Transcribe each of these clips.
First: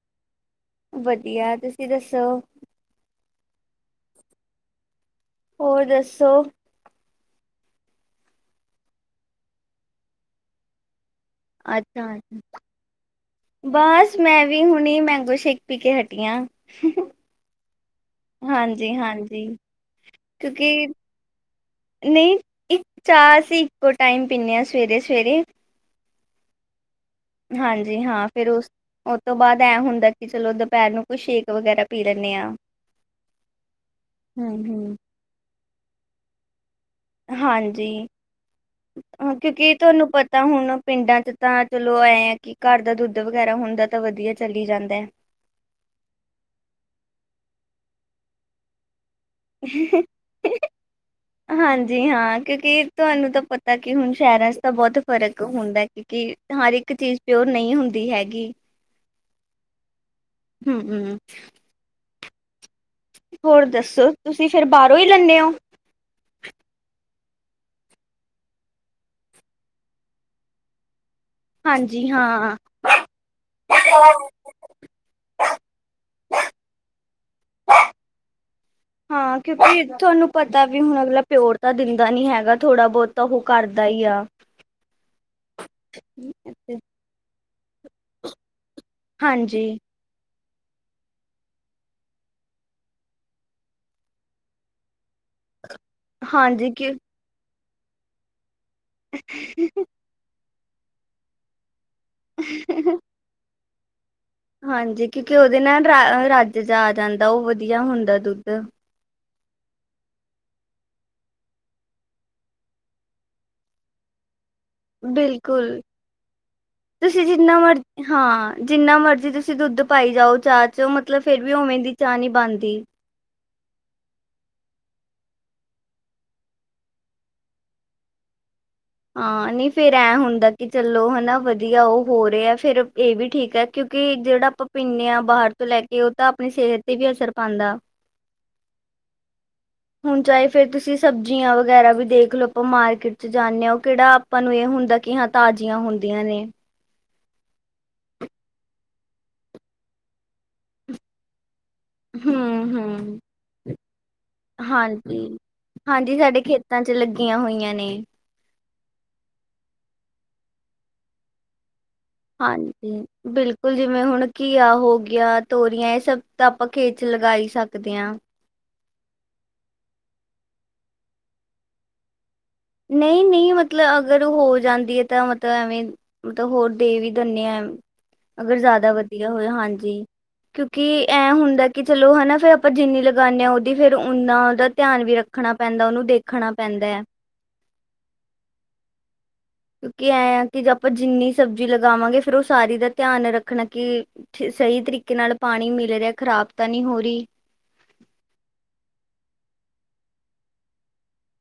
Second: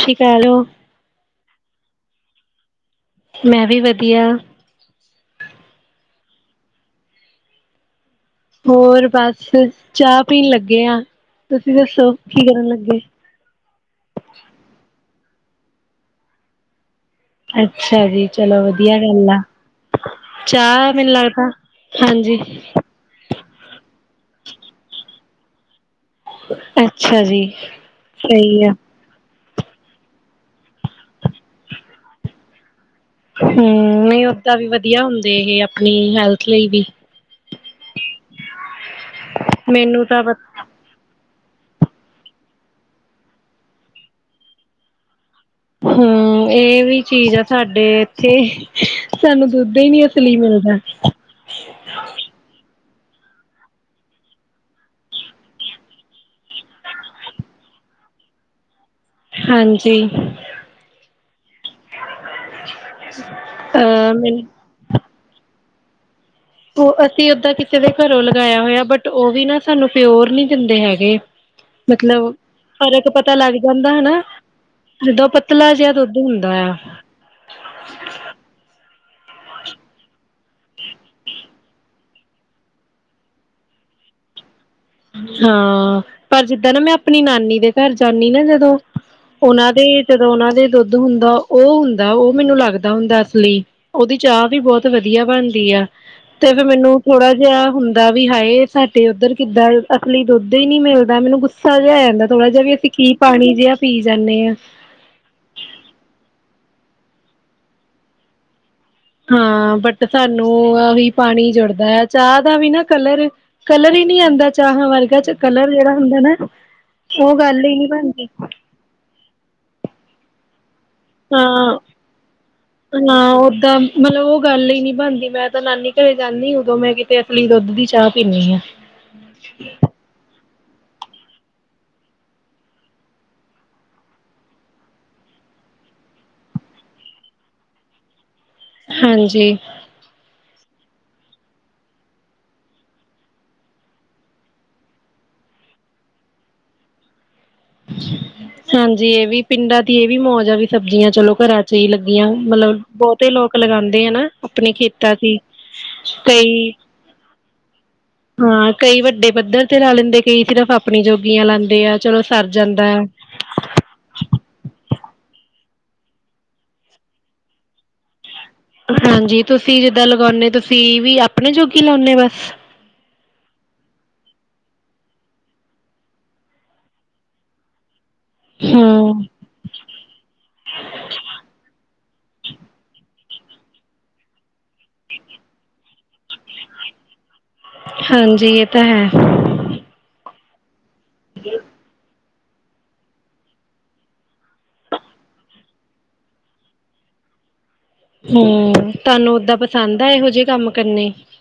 ਸਤਿ ਸ਼੍ਰੀ ਅਕਾਲ ਵਧੀਆ ਤੇ। ਤੂਸੀ ਦੱਸੋ! ਮੈਂ ਵੀ ਵਧੀਆ। ਹੋਰ ਦੱਸੋ। ਹੋਰ ਬਸ ਚਾਹ ਪੀਣ ਲੱਗੇ ਹਾਂ। ਅੱਛਾ। ਬਸ ''ਮੈਂ ਵੀ ਹੁਣੇ ਮੈ ਗੋ ਸ਼ੇਕ ਪੀਕੇ ਹਟੀ ਆ। ਅੱਛਾ ਜੀ ਚਲੋ ਵਧੀਆ ਗੱਲ ਆ ਹਾਂਜੀ-ਹਾਂਜੀ। ਕਿਉਂਕਿ ਚਾਹ ਮੈਨੂੰ ਲੱਗਦਾ ਹਾਂਜੀ ਨਹੀਂ ਇੱਕ ਚਾਹ ਅਸੀਂ ਇੱਕੋ ਟਾਈਮ ਪੀਂਨੇ ਹਾਂ, ਸਵੇਰੇ ਸਵੇਰੇ। ਅੱਛ ਅੱਛਾ ਜੀ, ਹਾਂਜੀ ਹਾਂ ਫਿਰ ਸਹੀ ਉਸ ਆ। ਉਹ ਤੋਂ ਬਾਅਦ ਐਂ ਹੁੰਦਾ ਕਿ, ਚਲੋ ਦੁਪਹਿਰ ਨੂੰ ਕੋਈ 'ਸ਼ੇਕ ਵਗੈਰਾ ਪੀ ਲੈਂਨੇ ਹਾਂ। ਹੂੰ। ਨਹੀਂ ਹੂੰ ਓਦਾਂ ਵੀ ਹੂੰ। ਵਧੀਆ ਹੁੰਦੇ ਇਹ ਆਪਣੀ ਹੈਲਥ ਲਈ ਵੀ। ਹਾਂਜੀ। ਕਿਉਂਕਿ ਮੈਨੂੰ ਤੁਹਾਨੂੰ ਤਾਂ ਪਤਾ ਹੋਣਾ ਪਿੰਡਾਂ'ਚ। ਤਾਂ ਚਲੋ ਐਂ, ਆਂ ਕਿ, ਘਰ ਦਾ ਦੁੱਧ ਵਗੈਰਾ ਹੁੰਦਾ ਤਾਂ ਵਧੀਆ ਚਲੀ ਜਾਂਦਾ ਹੈ। ਹੂੰ, ਇਹ ਵੀ ਚੀਜ਼ ਆ ਸਾਡੇ ਇੱਥੇ ਸਾਨੂੰ ''ਦੁੱਧ ਹੀ ਹੈ। ਨੀ ਅਸਲੀ ਮਿਲਦਾ। ਹਾਂਜੀ ਹਾਂ ਕਿਉਂਕਿ ਤੁਹਾਨੂੰ ਤਾਂ, ਪਤਾ ਕਿ ਹੁਣ ਸ਼ਹਿਰਾਂ'ਚ ਤਾਂ ਬਹੁਤ ਫ਼ਰਕ ਹੁੰਦਾ ਕਿਉਕਿ ਹਰ ਇੱਕ ਚੀਜ਼ ਪਿਓਰ ਨਹੀਂ ਹੁੰਦੀ ਹੈਗੀ। ਹਾਂਜੀ। ਹੂੰ-ਹੂੰ। [unintelligible] ਹੋਰ ਦੱਸੋ, ਅਹ ਮੈਨੂੰ ਤੁਸੀਂ ਫਿਰ ਬਾਹਰੋਂ ਹੀ ਲੈਂਨੇ ਓ? ''ਉਹ ਅਸੀਂ 'ਓਦਾਂ ਕਿਸੇ ਦੇ ਘਰੋਂ ਲਗਾਇਆ ਹੋਇਆ, ਬਟ ਉਹ ਵੀ ਨਾ ਸਾਨੂੰ ਪਿਓਰ ਨੀ ਦਿੰਦੇ ਹੈਗੇ। ਹਾਂਜੀ ਮਤਲਬ। ਹਾਂ। ਫ਼ਰਕ ਪਤਾ ਲੱਗ ਜਾਂਦਾ ਹਨਾ, ਜਦੋ ਪਤਲਾ ਜਿਹਾ ਦੁੱਧ ਹੁੰਦਾ ਆ। ਹਾਂ, ਕਿਉਂਕਿ ਤੁਹਾਨੂੰ ਪਤਾ ਵੀ ਹੁਣ ਅਗਲਾ ਪਿਓਰ ਤਾਂ ਦਿੰਦਾ ਨੀ, ਹੈਗਾ। ਥੋੜ੍ਹਾ ਬਹੁਤ ਤਾਂ ਉਹ ਕਰਦਾ ਹੀ ਆ। ਹਾਂ। ਪਰ ਜਿੱਦਾਂ ਨਾ ''ਮੈਂ ਆਪਣੀ ਨਾਨੀ ਦੇ 'ਘਰ ਜਾਂਨੀ ਨਾ ਜਦੋਂ ਹਾਂਜੀ 'ਉਹਨਾਂ ਦੇ, ਜਦੋਂ ਉਹਨਾਂ ਦੁੱਧ ਹੁੰਦਾ। ਉਹ ਹੁੰਦਾ ਉਹ ਮੈਨੂੰ ਲੱਗਦਾ ਹੁੰਦਾ ਅਸਲੀ। ਉਹਦੀ 'ਚਾਹ ਵੀ ਬਹੁਤ ਵਧੀਆ ਬਣਦੀ ਆ। ਤੇ, ਵੀ ਹਾਂਜੀ ਕਿ 'ਮੈਨੂੰ ਥੋੜਾ ਜਿਹਾ ਹੁੰਦਾ ਵੀ ਹਾਏ ਤੁਹਾਡੇ ਉੱਧਰ ਕਿੱਦਾਂ? ਲੀ ਦੁੱਧ ਹੀ ਨੀ ਮਿਲਦਾ, ਮੈਨੂੰ ਗੁੱਸਾ [unintelligible] ਆ ਜਾਂਦਾ ਥੋੜਾ ਜਿਹਾ, ਵੀ ਅਸੀਂ ਕੀ ਪਾਣੀ ਜੇਹਾ ਹਾਂਜੀ। ਕਿਉਂਕਿ ਉਹਦੇ ਨਾਲ, ਰਾ ਰਾਜ- ਜਾ ਜਾਂਦਾ, ਉਹ ਵਧੀਆ ਹੁੰਦਾ ਦੁੱਧ। ਹਾਂ, ਬਟ ਸਾਨੂੰ ਉਹੀ ਪਾਣੀ ਜੁੜਦਾ ਆ, 'ਚਾਹ ਦਾ ਵੀ ਨਾ, ਕਲਰ- ਕਲਰ ਹੀ ਨਹੀਂ ਆਉਂਦਾ। ਚਾਹਾਂ ਵਰਗਾ'ਚ ਕਲਰ ਬਿਲਕੁਲ ਜਿਹੜਾ ਹੁੰਦਾ ਨਾ, ਤੁਸੀਂ ਉਹ ਜਿੰਨਾ ਗੱਲ ਹੀ ਨੀ, ਮਰਜ਼ੀ ਬਣਦੀ। ਹਾਂ ਜਿੰਨਾ ਮਰਜ਼ੀ ਤੁਸੀਂ ਦੁੱਧ ਪਾਈ ਜਾਓ ਚਾ'ਚ ਚ ਮਤਲਬ ਫੇਿਰ ਵੀ ਹਾਂ ਉਵੇਂ ਦੀ ਚਾਹ ਨੀ ਬਣਦੀ ਤਾਂ ਮਤਲਬ ਉਹ ਗੱਲ ਹੀ ਨਹੀਂ ਬਣਦੀ ਮੈਂ ਤਾਂ ਨਾਨੀ ਘਰੇ ਜਾਂਦੀ ਉਦੋਂ ਮੈਂ ਕਿਤੇ ਅਸਲੀ ਦੁੱਧ ਦੀ ਚਾਹ ਪੀਂਦੀ ਹਾਂ ਨ ਹਾਂ ਨਹੀਂ ਫੇਰ ਐਂ ਹੁੰਦਾ ਕਿ ਚਲੋ ਹਨਾ ਵਧੀਆ ਉਹ ਹੋ ਰਿਹਾ ਫੇਰ ਇਹ ਵੀ ਠੀਕ ਹੈ ਕਿਉਂਕਿ ਜਿਹੜਾ ਆਪਾਂ ਪੀਂਦੇ ਹਾਂ ਬਾਹਰ ਤੋਂ ਲੈ ਕੇ ਉਹ ਤਾਂ ਆਪਣੀ ਸਿਹਤ ਤੇ ਵੀ ਅਸਰ ਪਾਉਂਦਾ ਹਾਂਜੀ ਹੁਣ ਚਾਹੇ ਫੇਰ ਤੁਸੀਂ ਸਬਜ਼ੀਆਂ ਵਗੈਰਾ ਵੀ ਦੇਖ ਲਓ ਆਪਾਂ ਮਾਰਕੀਟ ਚ ਜਾਂਦੇ ਹੋ ਕਿਹੜਾ ਆਪਾਂ ਨੂੰ ਇਹ ਹੁੰਦਾ ਕਿ ਹਾਂ ਤਾਜ਼ੀਆਂ ਹੁੰਦੀਆਂ ਨੇ ਹਾਂਜੀ ਇਹ ਵੀ ਪਿੰਡਾਂ ਦੀ ਇਹ ਵੀ ਮੌਜ ਆ ਵੀ ਸਬਜ਼ੀਆਂ ਚਲੋ ਘਰਾਂ ਜ ਲੱਗੀਆਂ ਹੂੰ ਮਤਲਬ ਹੂੰ ਬਹੁਤੇ ਲੋਕ ਲਗਾਉਂਦੇ ਆ ਨਾ ਆਪਣੇ ਖੇਤਾਂ ਹਾਂਜੀ। ਚ ਹਾਂਜੀ ਸਾਡੇ ਕਈ ਖੇਤਾਂ ਚ ਲੱਗੀਆਂ ਹੋਈਆਂ ਨੇ। ਹਾਂ ਕਈ ਵੱਡੇ ਬਧਰ ਤੇ ਲਾ ਲੈਂਦੇ ਕਈ ਸਿਰਫ਼ ਆਪਣੀ ਜੋਗੀਆਂ ਲਾਂਦੇ ਆ ਸਰ ਜਾਂਦਾ ਹੈ ਹਾਂਜੀ ਬਿਲਕੁਲ ਜਿਵੇਂ ਹੁਣ ਘੀਆ ਹੋ ਗਿਆ ਤੋਰੀਆਂ ਇਹ ਸਭ ਤਾਂ ਆਪਾਂ ਖੇਤ ਚ ਲਗਾ ਹੀ ਸਕਦੇ ਹਾਂ ਹਾਂਜੀ ਤੁਸੀਂ ਜਿੱਦਾਂ ਲਗਾਉਂਦੇ ਤੁਸੀਂ ਵੀ ਆਪਣੇ ਜੋਗੀ ਲਾਉਂਦੇ ਬਸ ਨਹੀਂ ਨਹੀਂ ਮਤਲਬ ਅਗਰ ਹੋ ਜਾਂਦੀ ਹੈ ਤਾਂ ਮਤਲਬ ਐਵੇਂ ਮਤਲਬ ਹੋਰ ਦੇ ਵੀ ਦਿੰਦੇ ਆਾਂ ਅਗਰ ਜ਼ਿਆਦਾ ਹਮ ਵਧੀਆ ਹੋਏ ਹਾਂਜੀ ਕਿਉਂਕਿ ਐ ਹੁੰਦਾ ਕਿ ਚਲੋ ਹਨਾ ਫਿਰ ਆਪਾਂ ਜਿੰਨੀ ਲਗਾਉਂਦੇ ਹਾਂ ਉਹਦੀ ਫਿਰ ਓਨਾ ਦਾ ਧਿਆਨ ਵੀ ਰੱਖਣਾ ਪੈਂਦਾ ਉਹਨੂੰ ਦੇਖਣਾ ਪੈਂਦਾ ਹੈ ਹਾਂਜੀ ਇਹ ਤਾਂ ਹੈ ਕਿਉਂਕਿ [unintelligible] ਜਿੰਨੀ ਸਬਜ਼ੀ ਲਗਾਵਾਂਗੇ ਫਿਰ ਉਹ ਸਾਰੀ ਦਾ ਧਿਆਨ ਰੱਖਣਾ ਕਿ ਸਹੀ ਤਰੀਕੇ ਨਾਲ ਪਾਣੀ ਮਿਲ ਰਿਹਾ ਖ਼ਰਾਬ ਤਾਂ ਨਹੀਂ ਹੋ ਰਹੀ ਹਮ ਤੁਹਾਨੂੰ ਓਦਾਂ ਪਸੰਦ ਆ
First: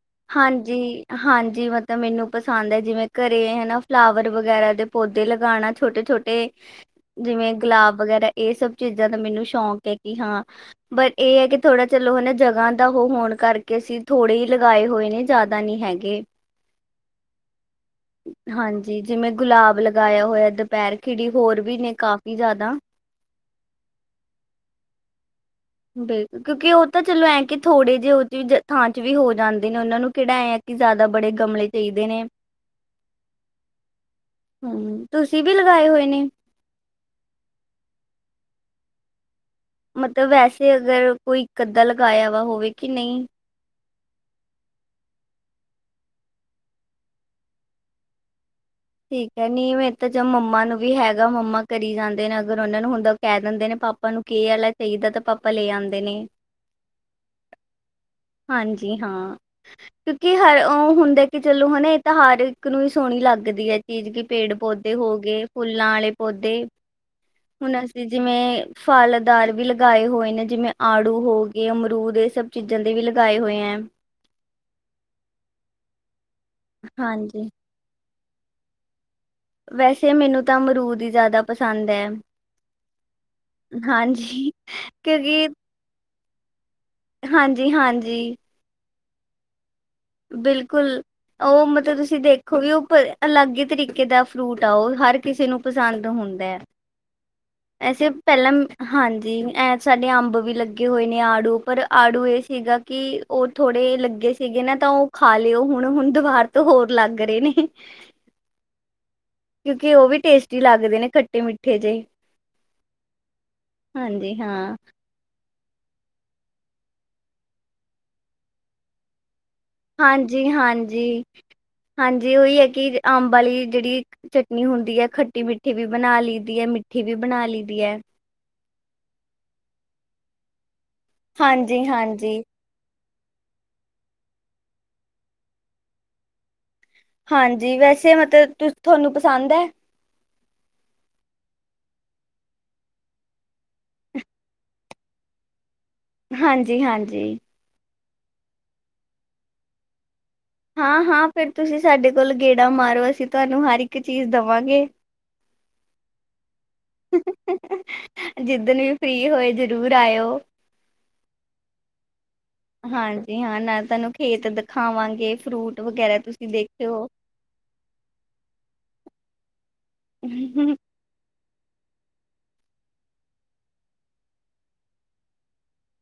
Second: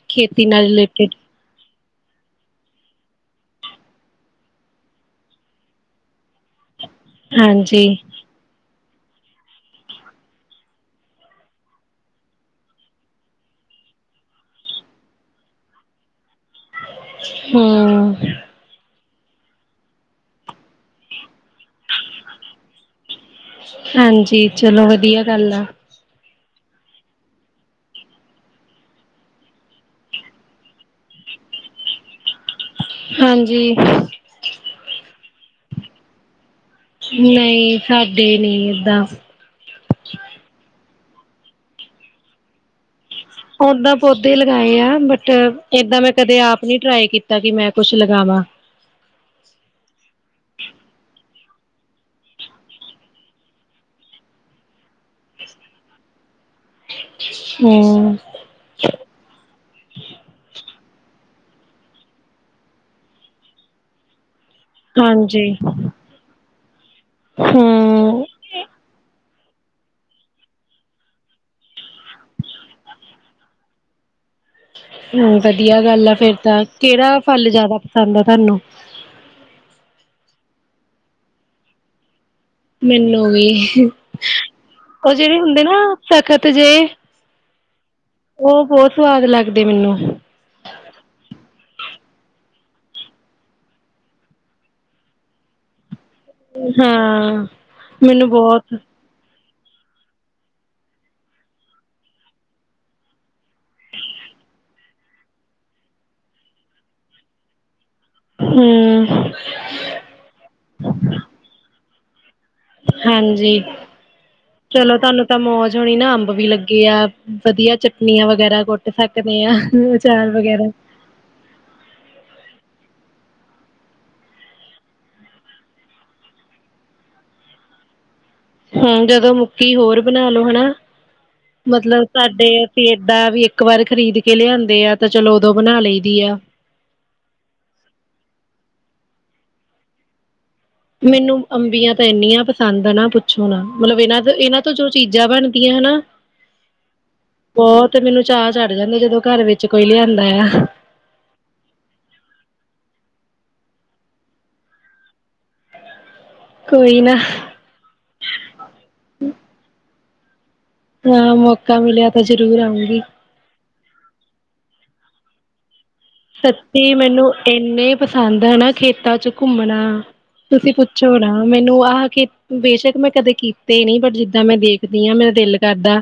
ਖੇਤੀ ਨਾਲ ਹਾਂਜੀ ਰਿਲੇਟਿਡ ਹਾਂਜੀ ਮਤ ਤਾਂ ਮੈਨੂੰ ਪਸੰਦ ਹੈ ਜਿਵੇਂ ਘਰੇ ਹੈ ਨਾ ਫਲਾਵਰ ਵਗੈਰਾ ਦੇ ਪੌਦੇ ਲਗਾਉਣਾ ਛੋਟੇ ਛੋਟੇ ਜਿਵੇਂ ਹਾਂਜੀ ਗੁਲਾਬ ਵਗੈਰਾ ਇਹ ਸਭ ਚੀਜ਼ਾਂ ਦਾ ਮੈਨੂੰ ਸ਼ੌਕ ਹੈ ਕਿ ਹਾਂ ਬਟ ਇਹ ਹੈ ਕਿ ਥੋੜਾ ਚਲੋ ਹਨਾ ਜਗ੍ਹਾ ਦਾ ਉਹ ਹੋਣ ਕਰਕੇ ਅਸੀਂ ਥੋੜੇ ਹੀ। ਉੱਘੇ ਹੋਏ ਨੇ ਜ਼ਿਆਦਾ ਨਹੀਂ ਹੈਗੇ। ਹੂੰ। ਹਾਂਜੀ ਜਿਵੇਂ ਗੁਲਾਬ ਲਗਾਇਆ ਹੋਇਆ, ਦੁਪਹਿਰ ਖਿੜੀ ਹੋਰ ਵੀ ਨੇ ਕਾਫੀ ਜ਼ਿਆਦਾ। ਹਾਂਜੀ ਚਲੋ ਵਧੀਆ ਗੱਲ ਆ। ਵੇ। ਕਿਉਂਕਿ ਉਹ ਤਾਂ ਚਲੋ ਐਂ ਕਿ ਥੋੜੇ ਜਿਹੇ ਉਹ ਥਾਂ ਚ ਵੀ ਹੋ ਜਾਂਦੇ ਨੇ ਉਹਨਾਂ ਨੂੰ ਕਿਹੜਾ ਆ ਕਿ ਜ਼ਿਆਦਾ ਬੜੇ ਗਮਲੇ ਚਾਹੀਦੇ ਨੇ? ਹਾਂਜੀ। ਹੂੰ ਤੁਸੀਂ ਵੀ ਲਗਾਏ ਹੋਏ ਨੇ? ਨਹੀਂ ਸਾਡੇ ਨਹੀਂ ਏਦਾਂ। ਮਤਲਬ ਵੈਸੇ ਅਗਰ ਕੋਈ ਇੱਕ ਅੱਧਾ ਲਗਾਇਆ ਵਾ ਹੋਵੇ ਕਿ ਨਹੀਂ? ਓਦਾਂ ਪੌਦੇ ਲਗਾਏ ਆ ਬਟ ਏਦਾਂ ਮੈਂ ਕਦੇ ਆਪ ਨੀ ਟਰਾਈ ਕੀਤਾ ਕਿ ਮੈਂ ਕੁਛ ਲਗਾਵਾਂ। ਠੀਕ ਹੈ ਨੀਵੇ ਇਹ ਤਾਂ ਜਾ ਮੰਮਾ ਨੂੰ ਵੀ ਹੈਗਾ ਮੰਮਾ ਕਰੀ ਜਾਂਦੇ ਨੇ ਅਗਰ ਉਹਨਾਂ ਨੂੰ ਹੁੰਦਾ ਉਹ ਕਹਿ ਦਿੰਦੇ ਨੇ ਪਾਪਾ ਨੂੰ ਕਿ ਆ ਵਾਲਾ ਚਾਹੀਦਾ ਤੇ ਪਾਪਾ ਲੈ ਆਉਂਦੇ ਨੇ। ਹਮ ਹਾਂਜੀ ਹਾਂ ਕਿਉਂਕਿ ਹਰ ਉਹ। ਹੁੰਦਾ ਕਿ ਚਲੋ ਹਨਾ ਇਹ ਤਾਂ ਹਰ ਇੱਕ ਨੂੰ ਹੀ ਸੋਹਣੀ ਲੱਗਦੀ ਹੈ। ਚੀਜ਼ [unintelligible] ਪੇੜ ਪੌਦੇ ਹੋ ਗਏ, ਹਾਂਜੀ ਫੁੱਲਾਂ ਆਲੇ ਪੋਦੇ ਹੁਣ ਅਸੀਂ ਹਮ ਜਿਵੇਂ ਫਲ ਦਾਰ ਵੀ ਲਗਾਏ ਹੋਏ ਨੇ ਜਿਵੇਂ ਆੜੂ ਹੋ ਗਏ, ਅਮਰੂਦ ਇਹ ਸਭ ਚੀਜ਼ਾਂ ਦੇ ਵੀ ਲਗਾਏ ਹੋਏ ਹੈ। ਹੂੰ ਵਧੀਆ ਗੱਲ ਆ ਫੇਰ। ਤਾਂ ਕਿਹੜਾ ਹਾਂਜੀ ਫਲ ਜਿਆਦਾ ਪਸੰਦ ਆ ਧਾਨੂੰ। ਵੈਸੇ ਮੈਨੂੰ ਤਾਂ ਅਮਰੂਦ ਹੀ ਜ਼ਿਆਦਾ ਪਸੰਦ ਹੈ। ਮੈਨੂੰ ਵੀ ਹਾਂਜੀ ਉਹ ਜਿਹੜੇ ਕਿਉਂਕਿ ਹੁੰਦੇ ਨਾ ਸਖਤ ਜੇ ਹਾਂਜੀ-ਹਾਂਜੀ। ਉਹ ਬਹੁਤ ਸਵਾਦ ਲੱਗਦੇ ਮੈਨੂੰ। ਬਿਲਕੁਲ ਉਹ ਮਤਲਬ ਤੁਸੀਂ ਦੇਖੋ ਗੇ ਉਹ ਅਲੱਗ ਹੀ ਤਰੀਕੇ ਦਾ ਫਰੂਟ ਆ ਉਹ ਹਰ ਕਿਸੇ ਨੂੰ ਪਸੰਦ ਹੁੰਦਾ ਹੈ ਹਾਂ। ਇਹ ਸਿਰਫ ਮੈਨੂੰ ਪਹਿਲਾਂ ਬਹੁਤ ਹਾਂਜੀ ਐ ਸਾਡੇ ਅੰਬ ਵੀ ਲੱਗੇ ਹੋਏ ਨੇ, ਆੜੂ ਪਰ ਆੜੂ ਇਹ ਸੀਗਾ ਕਿ ਉਹ ਥੋੜੇ ਲੱਗੇ ਸੀਗੇ ਨਾ ਤਾਂ ਉਹ ਖਾ ਲਿਓ ਹੁਣ, ਹੁਣ ਦੀਵਾਰ ਤੋਂ ਹੋਰ ਲੱਗ ਰਹੇ ਨੇ। ਹੂੰ ਕਿਉਂਕਿ ਉਹ ਵੀ ਟੇਸਟੀ ਲੱਗਦੇ ਨੇ ਖੱਟੇ ਮਿੱਠੇ ਜਿਹੇ। ਹਾਂਜੀ ਹਾਂਜੀ ਹਾਂ, ਚਲੋ ਤੁਹਾਨੂੰ ਤਾਂ ਮੌ ਜ ਹੋਣੀ ਨਾ ਅੰਬ ਵੀ ਲੱਗੇ ਆ ਵਧੀਆ ਚਟਨੀਆਂ ਵਗੈਰਾ ਕੁੱਟ ਸਕਦੇ ਆ। ਅਚਾਰ ਵਗੈਰਾ ਹਾਂਜੀ-ਹਾਂਜੀ, ਹਾਂਜੀ ਉਹੀ ਹੈ ਕਿ ਅੰਬ ਵਾਲੀ ਜਿਹੜੀ ਚਟਨੀ ਹੁੰਦੀ ਹੈ ਖੱਟੀ-ਮਿੱਠੀ ਵੀ ਬਣਾ ਲਈ ਦੀ ਹੈ ਮਿੱਠੀ ਵੀ ਬਣਾ ਲਈ ਦੀ ਹੈ। ਹੂੰ ਜਦੋਂ ਮੁੱਕੀ ਹੋਰ ਬਣਾ ਲੋ ਹਨਾ। ਹਾਂਜੀ ਮਤਲਬ ਹਾਂਜੀ ਸਾਡੇ ਅਸੀਂ ਡਾ ਵੀ ਇੱਕ ਵਾਰ ਖਰੀਦ ਕੇ ਲਿਆਂਦੇ ਆ ਤੇ ਚਲੋ ਉਦੋਂ ਬਨਾ ਲਈ ਦੀ ਆ। ਹਾਂਜੀ ਵੈਸੇ ਮਤਲਬ ਤੁ ਤੁਹਾਨੂੰ ਪਸੰਦ ਹੈ। ਮੈਨੂੰ ਅੰਬੀਆਂ ਤਾਂ ਇੰਨੀਆਂ ਪਸੰਦ ਨਾ ਪੁੱਛੋ ਨਾ ਮਤਲਬ ਇਹਨਾਂ ਇਹਨਾਂ ਤੋਂ ਜੋ ਚੀਜ਼ਾਂ ਬਣਦੀਆਂ ਹਨਾ ਹਾਂਜੀ-ਹਾਂਜੀ। ਤੇ ਮੈਨੂੰ ਚਾਅ ਚੜ੍ਹ ਜਾਂਦੇ ਜਦੋਂ ਘਰ ਵਿੱਚ ਕੋਈ ਲਿਆ ਹਾਂ-ਹਾਂ ਫਿਰ ਤੁਸੀਂ ਸਾਡੇ ਕੋਲ ਗੇ ਡਾ ਮਾਰੋ ਅਸੀਂ ਤੁਹਾਨੂੰ ਹਰ ਇੱਕ ਚੀਜ਼ ਦਵਾਗੇ। ਕੋਈ ਨਾ ਜਿੱਦਨ ਵੀ ਫ੍ਰੀ ਹੋਏ ਜਰੂਰ ਲਾਇਓ। ਹਾਂ ਮੌਕਾ ਮਿਲਿਆ ਤਾਂ ਜ਼ਰੂਰ ਆਊਂਗੀ ਹਾਂਜੀ ਹਾਂ ਨਾਲ ਤੁਹਾਨੂੰ ਖੇਤ ਦਿਖਾਵਾਂਗੇ। ਫਰੁ ਸੱਚੀ ਮੈਨੂੰ ਇੰਨੇ ਪਸੰਦ ਹਨਾ ਖੇਤਾਂ ਚ ਘੁੰਮਨਾ ਤੁਸੀਂ ਪੁੱਛੋ ਨਾ। ਮੈਨੂੰ ਆਹ ਕੇ ਬੇਸ਼ੱਕ ਮੈਂ ਕਦੇ ਕੀਤੇ ਨੀ ਬਟ ਜਿੱਦਾਂ ਮੈਂ ਦੇਖਦੀ ਆ ਮੇਰਾ ਦਿਲ ਕਰਦਾ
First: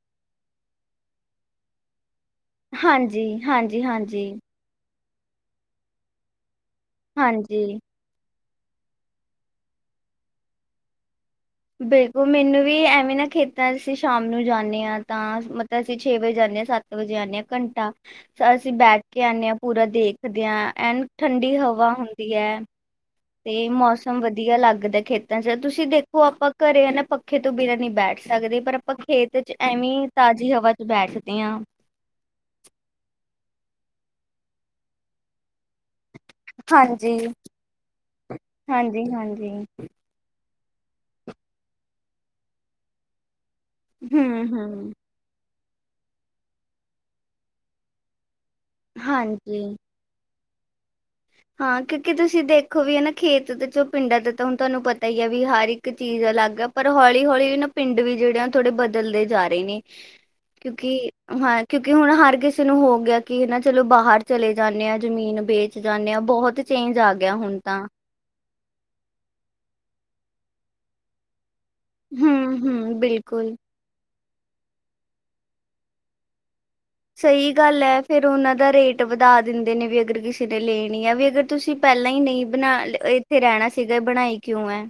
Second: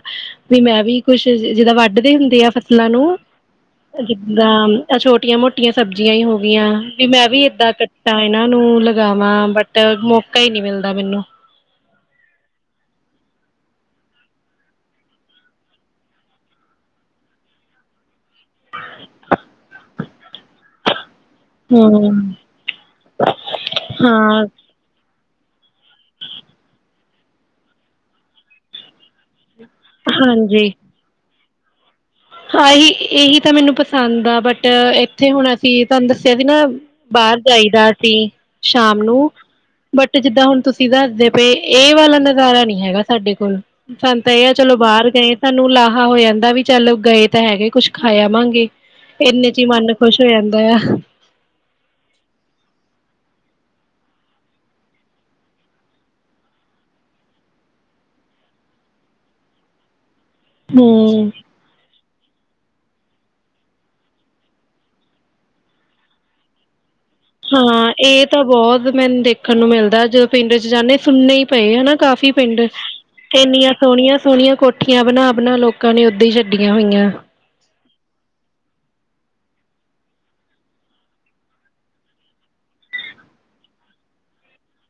ਵੀ ਮੈਂ ਵੀ ਕੁਛ ਜਿਦਾਂ ਵੱਢਦੇ ਹੁੰ [unintelligible] ਫ਼ਸਲਾਂ ਨੂੰ ਹਾਂਜੀ ਹਾਂਜੀ ਹਾਂਜੀ ਜਿੱਦਾਂ ਤਾਂ ਛੋਟੀਆਂ ਮੋਟੀਆਂ ਸਬਜ਼ੀਆਂ ਹੀ ਹੋ ਗਈਆਂ। ਵੀ ਮੈਂ ਵੀ ਏਦਾਂ ਹਾਂਜੀ ਕੱਟਾਂ ਇਹਨਾਂ ਨੂੰ ਲਗਾਵਾਂ ਬਟ ਮੌਕਾ ਹੀ ਨਹੀਂ। ਮਿਲਦਾ ਮੈਨੂੰ ਬਿਲਕੁਲ ਮੈਨੂੰ ਵੀ ਐਵੇਂ ਨਾ ਖੇਤਾਂ ਅਸੀਂ ਸ਼ਾਮ ਨੂੰ ਜਾਂਦੇ ਆ ਤਾਂ ਮਤਲਬ ਅਸੀਂ ਛੇ ਵਜੇ ਜਾਣੇ ਆ ਸੱਤ ਵਜੇ ਆ ਜਾਨੇ ਆ ਘੰਟਾ ਅਸੀਂ ਬੈਠ ਕੇ ਆਣਾ ਹਾਂ ਪੂਰਾ ਦੇਖਦੇ ਹਾਂ ਐਂ ਠੰਡੀ ਹਵਾ ਹੁੰਦੀ ਹਮ ਹੈ। ਤੇ ਮੌਸਮ ਹਾਂ ਵਧੀਆ ਲੱਗਦਾ ਖੇਤ ਤਾਂ ਤੁਸੀਂ ਦੇਖੋ ਆਪਾਂ ਘਰੇ ਆ ਨਾ ਪੱਖੇ ਤੋਂ ਬਿਨਾਂ ਨਹੀਂ ਬੈਠ ਸਕਦੇ ਪਰ ਆਪਾਂ ਖੇਤ ਐਵੇਂ ਤਾਜ਼ੀ ਹਵਾ ਚ ਬੈਠਦੇ ਆ। ਹਾਂ ਇਹੀ ਇਹੀ ਤਾਂ ਮੈਨੂੰ ਪਸੰਦ ਆ ਬਟ ਇੱਥੇ ਹੁਣ ਸੀ ਤੁਹਾਨੂੰ ਦੱਸਿਆ ਸੀ ਨਾ ਹਾਂਜੀ ਬਾਹਰ ਜਾਈਦਾ ਸੀ ਸ਼ਾਮ ਹਾਂਜੀ ਨੂੰ ਹਾਂਜੀ ਬਟ ਜਿੱਦਾਂ ਹੁਣ ਤੁਸੀਂ ਸੀ ਦੱਸਦੇ ਪਏ ਇਹ ਵਾਲਾ ਨਜ਼ਾਰਾ ਨਹੀਂ ਹੈਗਾ ਸਾਡੇ ਕੋਲ ਸਾਨੂੰ ਤਾਂ ਹਮ ਇਹ ਆ ਚਲੋ ਹਮ ਬਾਹਰ ਗਏ। ਸਾਨੂੰ ਲਾਹਾ ਹੋ ਜਾਂਦਾ ਵੀ ਚੱਲ ਗਏ ਤਾਂ ਹੈਗੇ ਕੁੱਛ ਖਾਇਆ ਵਾਂਗੇ ਇੰਨੇ ਚ ਹੀ ਹਾਂਜੀ ਮਨ ਖੁਸ਼ ਹੋ ਜਾਂਦਾ। ਦਾ ਆ ਹਾਂ ਕਿਉਂਕਿ ਤੁਸੀਂ ਦੇਖੋ ਵੀ ਹਨਾ ਖੇਤ ਦੇ ਚ ਪਿੰਡਾਂ ਦੇ ਤਾਂ ਹੁਣ ਤੁਹਾਨੂੰ ਪਤਾ ਹੀ ਆ ਵੀ ਹਰ ਇੱਕ ਚੀਜ਼ ਅਲੱਗ ਆ ਪਰ ਹੌਲੀ ਹੌਲੀ ਨਾ ਪਿੰਡ ਵੀ ਜਿਹੜੇ ਆ ਥੋੜੇ ਬਦਲਦੇ ਜਾ ਰਹੇ ਨੇ। ਕਿਉਂਕ ਹਮ ਹਾਂ ਕਿਉਂਕਿ ਹੁਣ ਹਰ ਕਿਸੇ ਨੂੰ ਹੋ ਗਿਆ ਕਿ ਹਨਾ ਚਲੋ ਬਾਹਰ ਚਲੇ ਜਾਣੇ ਆ ਜ਼ਮੀਨ ਵੇਚ ਜਾਂਦੇ ਆ ਬਹੁਤ ਚੇਂਜ ਆ ਗਿਆ। ਹੁਣ ਤਾਂ ਹਾਂ ਇਹ ਤਾਂ ਬਹੁਤ ਮੈਨੂੰ ਦੇਖਣ ਨੂੰ ਮਿਲਦਾ ਜਦੋਂ ਪਿੰਡ ਚ ਜਾਣੇ ਪਏ ਆ ਨਾ ਕਾਫ਼ੀ ਹੂੰ ਪਿੰਡ ਹੂੰ ਬਿਲਕੁਲ ਇੰਨੀਆਂ ਸੋਹਣੀਆਂ ਸੋਹਣੀਆਂ ਕੋਠੀਆਂ ਬਣਾ-ਬਣਾ ਲੋਕਾਂ ਨੇ ਓਦਾ ਸਹੀ ਗੱਲ ਹੈ ਫਿਰ ਉਹਨਾਂ ਦਾ ਰੇਟ ਵਧਾ ਦਿੰਦੇ ਨੇ ਵੀ ਅਗਰ ਕਿਸੇ ਨੇ ਲੈਣੀ ਆ ਵੀ ਅਗਰ ਤੁਸੀਂ ਪਹਿਲਾਂ ਹੀ ਨਹੀਂ ਬਣਾ ਇੱਥੇ ਰਹਿਣਾ ਸੀਗਾ ਬਣਾਈ ਕਿਉਂ ਹੈ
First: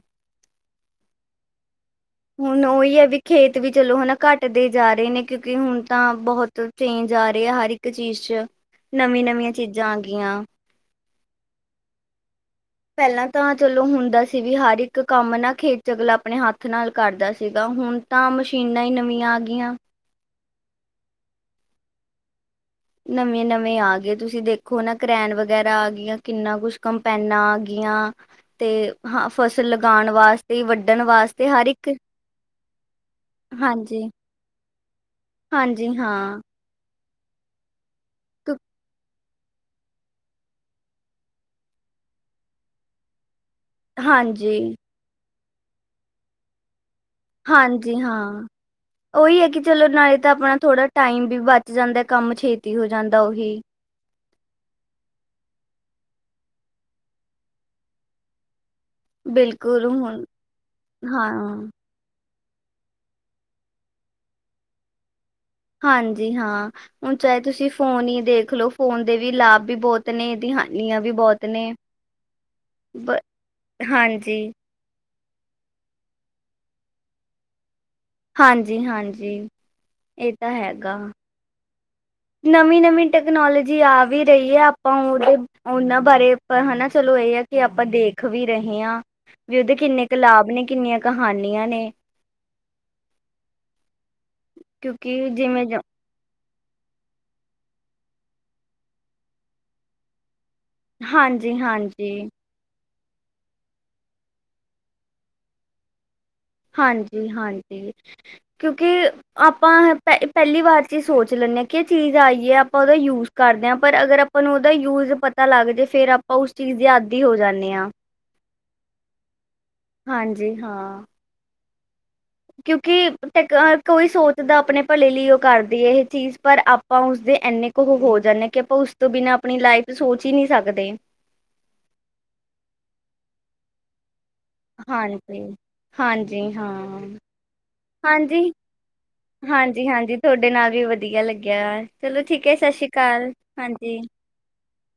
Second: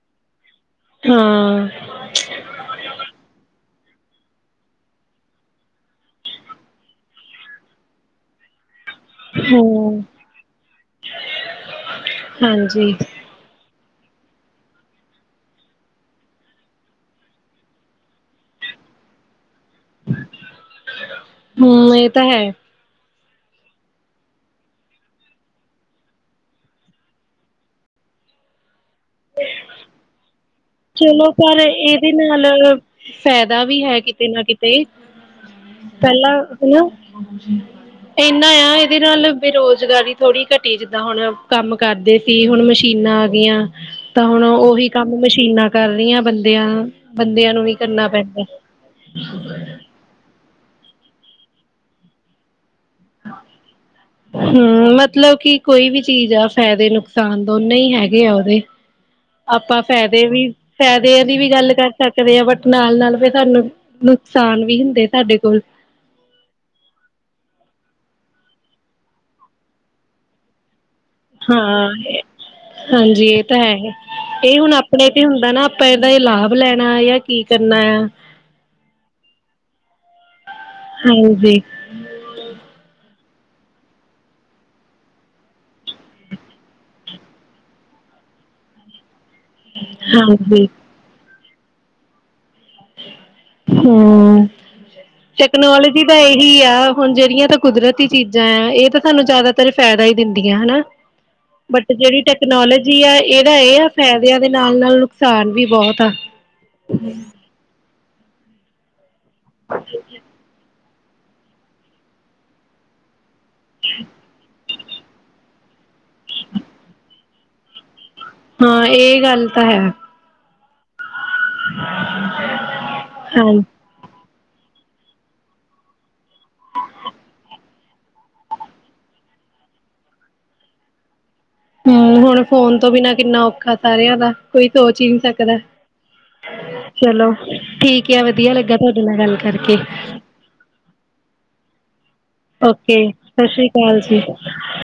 ਹਾਂ ਹੁਣ ਉਹੀ ਹੈ ਵੀ ਖੇਤ ਵੀ ਚਲੋ ਹਨਾ ਘੱਟਦੇ ਜਾ ਰਹੇ ਨੇ ਕਿਉਂਕਿ ਹੁਣ ਤਾਂ ਬਹੁਤ ਚੇਂਜ ਆ ਰਹੇ ਆ ਹਰ ਇੱਕ ਚੀਜ਼ ਚ ਨਵੀਂ ਨਵੀਆਂ ਚੀਜ਼ਾਂ ਆ ਹਮ ਗਈਆਂ ਹਾਂਜੀ ਪਹਿਲਾਂ ਤਾਂ ਚਲੋ ਹੁੰਦਾ ਸੀ ਵੀ ਹਰ ਇੱਕ ਕੰਮ ਨਾ ਖੇਤ ਚਗਲਾ ਆਪਣੇ ਹੱਥ ਨਾਲ ਕਰਦਾ ਸੀਗਾ ਹੁਣ ਤਾਂ ਮਸ਼ੀਨਾਂ ਹੀ ਨਵੀਆਂ ਆ ਗਈਆਂ ਹੂੰ ਇਹ ਤਾਂ ਹੈ ਨਵੇਂ-ਨਵੇਂ ਆ ਗਏ ਤੁਸੀਂ ਦੇਖੋ ਨਾ ਕਰੈਨ ਵਗੈਰਾ ਆ ਗਈਆਂ ਕਿੰਨਾ ਕੁਛ ਕੰਪੈਨਾ ਆ ਗਈਆਂ ਤੇ ਹਾਂ ਫਸਲ ਲਗਾਉਣ ਵਾਸਤੇ ਵੱਢਣ ਚਲੋ ਵਾਸਤੇ ਪਰ ਹਰ ਇੱਕ ਇਹਦੇ ਨਾਲ ਫਾਇਦਾ ਵੀ ਹੈ ਹਾਂਜੀ ਕਿਤੇ ਨਾ ਕਿਤੇ ਹਾਂਜੀ ਪਹਿਲਾਂ ਹਾਂ ਹਨਾ [inaudible] ਇੰਨਾ ਕਿਉਂ- ਆ ਇਹਦੇ ਨਾਲ ਬੇਰੁਜ਼ਗਾਰੀ ਥੋੜ੍ਹੀ ਘਟੀ ਜਿੱਦਾਂ ਹੁਣ ਕੰਮ ਕਰਦੇ ਸੀ ਹੁਣ ਮਸ਼ੀਨਾਂ ਆ ਗਈਆਂ ਤਾਂ ਹੁਣ ਹਾਂਜੀ ਉਹੀ ਕੰਮ ਮਸ਼ੀਨ ਨਾ ਕਰਿਆ ਰਹੀਆਂ ਬੰਦਿਆਂ ਨੂੰ ਬੰਦਿਆਂ ਵੀ ਹਾਂਜੀ ਕਰਨਾ ਪੈਂਦਾ ਹਾਂ ਉਹੀ ਹੈ ਕਿ ਚਲੋ ਨਾਲੇ ਤਾਂ ਆਪਣਾ ਥੋੜ੍ਹਾ ਟਾਈਮ ਵੀ ਬਚ ਜਾਂਦਾ ਹੈ ਕੰਮ ਛੇਤੀ ਹੋ ਜਾਂਦਾ ਉਹੀ। ਹਮ ਮਤਲਬ ਕਿ ਕੋਈ ਵੀ ਚੀਜ਼ ਆ ਫਾਇਦੇ ਨੁਕਸਾਨ ਦੋਨੇ ਹੀ ਹੈਗੇ ਆ ਉਹਦੇ ਆਪਾਂ ਬਿਲਕੁਲ ਹੁਣ ਫਾਇਦੇ ਵੀ ਫਾਇਦਿਆਂ ਹਾਂ ਦੀ ਵੀ ਗੱਲ ਕਰ ਸਕ- ਦੇ ਆ ਬਟ ਨਾਲ ਨਾਲ ਵੀ ਤੁਹਾਨੂੰ ਨੁਕਸਾਨ ਵੀ ਹੁੰਦੇ ਸਾਡੇ ਕੋਲ ਹਾਂਜੀ ਹਾਂ ਹੁਣ ਚਾਹੇ ਤੁਸੀਂ ਫੋਨ ਹੀ ਦੇਖਲੋ ਫੋਨ ਦੇ ਵੀ ਲਾਭ ਵੀ ਬਹੁਤ ਨੇ ਇਹਦੀ ਹਾਂਜੀ ਹਾਂ ਬ ਹਾਂਜੀ ਇਹ ਤਾਂ ਹੈ ਹਾਂਜੀ ਇਹ ਹੁਣ ਆਪਣੇ ਇਹ ਹੁੰਦਾ ਨਾ ਆਪਾਂ ਇਹਦਾ ਇਹ ਲਾਭ ਲੈਣਾ ਜਾਂ ਕੀ ਕਰਨਾ ਆ ਹਾਂਜੀ ਹਾਂਜੀ ਇਹ ਤਾਂ ਹੈਗਾ ਹਾਂਜੀ ਨਵੀਂ ਨਵੀਂ ਟੈਕਨੋਲੋਜੀ ਆ ਵੀ ਰਹੀ ਹੈ ਆਪਾਂ ਉਹਦੇ ਉਹਨਾਂ ਬਾਰੇ ਹਨਾ ਚਲੋ ਇਹ ਆ ਕਿ ਆਪਾਂ ਦੇਖ ਵੀ ਰਹੇ ਹਾਂ ਵੀ ਉਹਦੇ ਕਿੰਨੇ ਕੁ ਲਾਭ ਨੇ ਹਾਂਜੀ ਕਿੰਨੀਆਂ ਕੁ ਹਾਣੀਆ ਨੇ ਹਮ ਕਿਉਂਕਿ ਜਿਵੇਂ ਜ- ਟੈਕਨੋਲੋਜੀ ਦਾ ਇਹ ਹੀ ਆ ਹੁਣ ਜਿਹੜੀਆਂ ਤਾਂ ਕੁਦਰਤੀ ਚੀਜ਼ਾਂ ਆ ਇਹ ਤਾਂ ਸਾਨੂੰ ਜ਼ਿਆਦਾਤਰ ਫਾਇਦਾ ਹੀ ਦਿੰਦਾ ਹਨਾ ਹਾਂਜੀ ਬਟ ਹਾਂਜੀ। ਜਿਹੜੀ ਟੈਕਨੋਲੋਜੀ ਜੀ ਆ ਇਹਦਾ ਇਹ ਆ ਫਾਇਦਿਆਂ ਦੇ ਨਾਲ ਨਾਲ ਨੁਕਸਾਨ ਵੀ ਬਹੁਤ ਆ ਹਾਂਜੀ ਹਾਂਜੀ ਕਿਉਂਕਿ ਆਪਾਂ ਪਹਿ ਪਹਿਲੀ ਵਾਰ ਚ ਸੋਚ ਲੈਂਦੇ ਹਾਂ ਕਿ ਚੀਜ਼ ਆਈਏ ਆਪਾਂ ਉਹਦਾ ਯੂਜ ਕਰਦੇ ਹਾਂ ਪਰ ਅਗਰ ਆਪਾਂ ਨੂੰ ਦਾ ਯੂਜ ਪਤਾ ਲੱਗ ਜਾੇ ਫੇਰ ਆਪਾਂ ਉਸ ਚੀਜ਼ ਦੀ ਆਦੀ ਹੋ ਜਾਂਦੇ ਹਾਂ ਹਾਂ ਇਹ ਗੱਲ ਤਾਂ ਹੈ ਹਾਂਜੀ ਹਾਂ ਹਾਂ ਕਿਉਂਕਿ ਇਕਵਾਰ ਕੋਈ ਸੋਚ ਜਿੱਦਾਂ ਆਪਣੇ ਭਲੇ ਲਈ ਉਹ ਕਰਦੀ ਹੈ ਇਹ ਚੀਜ਼ ਪਰ ਆਪਾਂ ਉਸਦੇ ਇੰਨੇ ਹੋ ਜਾਂਦਾ ਕਿ ਆਪਾਂ ਉਸ ਤੋਂ ਬਿਨਾ ਆਪਣੀ ਲਾਈਫ ਸੋਚ ਹੀ ਨਹੀਂੀ ਸਕਦੇ ਹਮ ਹੁਣ ਫੋਨ ਤੋਂ ਬਿਨਾਂ ਕਿੰਨਾ ਔਖਾ ਸਾਰਿਆਂ ਦਾ ਕੋਈ ਸੋਚ ਹੀ ਨਹੀਂ ਹਾਂਜੀ ਸਕਦਾ ਹਾਂਜੀ ਹਾਂ ਚਲੋ ਠੀਕ ਆ ਹਾਂਜੀ ਵਧੀਆ ਲੱਗਾ ਤੁਹਾਡੇ ਨਾਲ ਗੱਲ ਕਰਕੇ ਹਾਂਜੀ ਹਾਂਜੀ ਤੁਹਾਡੇ ਨਾਲ ਵੀ ਵਧੀਆ ਲੱਗਿਆ ਚਲੋ ਠੀਕ ਹੈ ਸਤਿ ਸ਼੍ਰੀ ਓਕੇ ਅਕਾਲ ਸਤਿ ਸ੍ਰੀ ਹਾਂਜੀ ਅਕਾਲ ਜੀ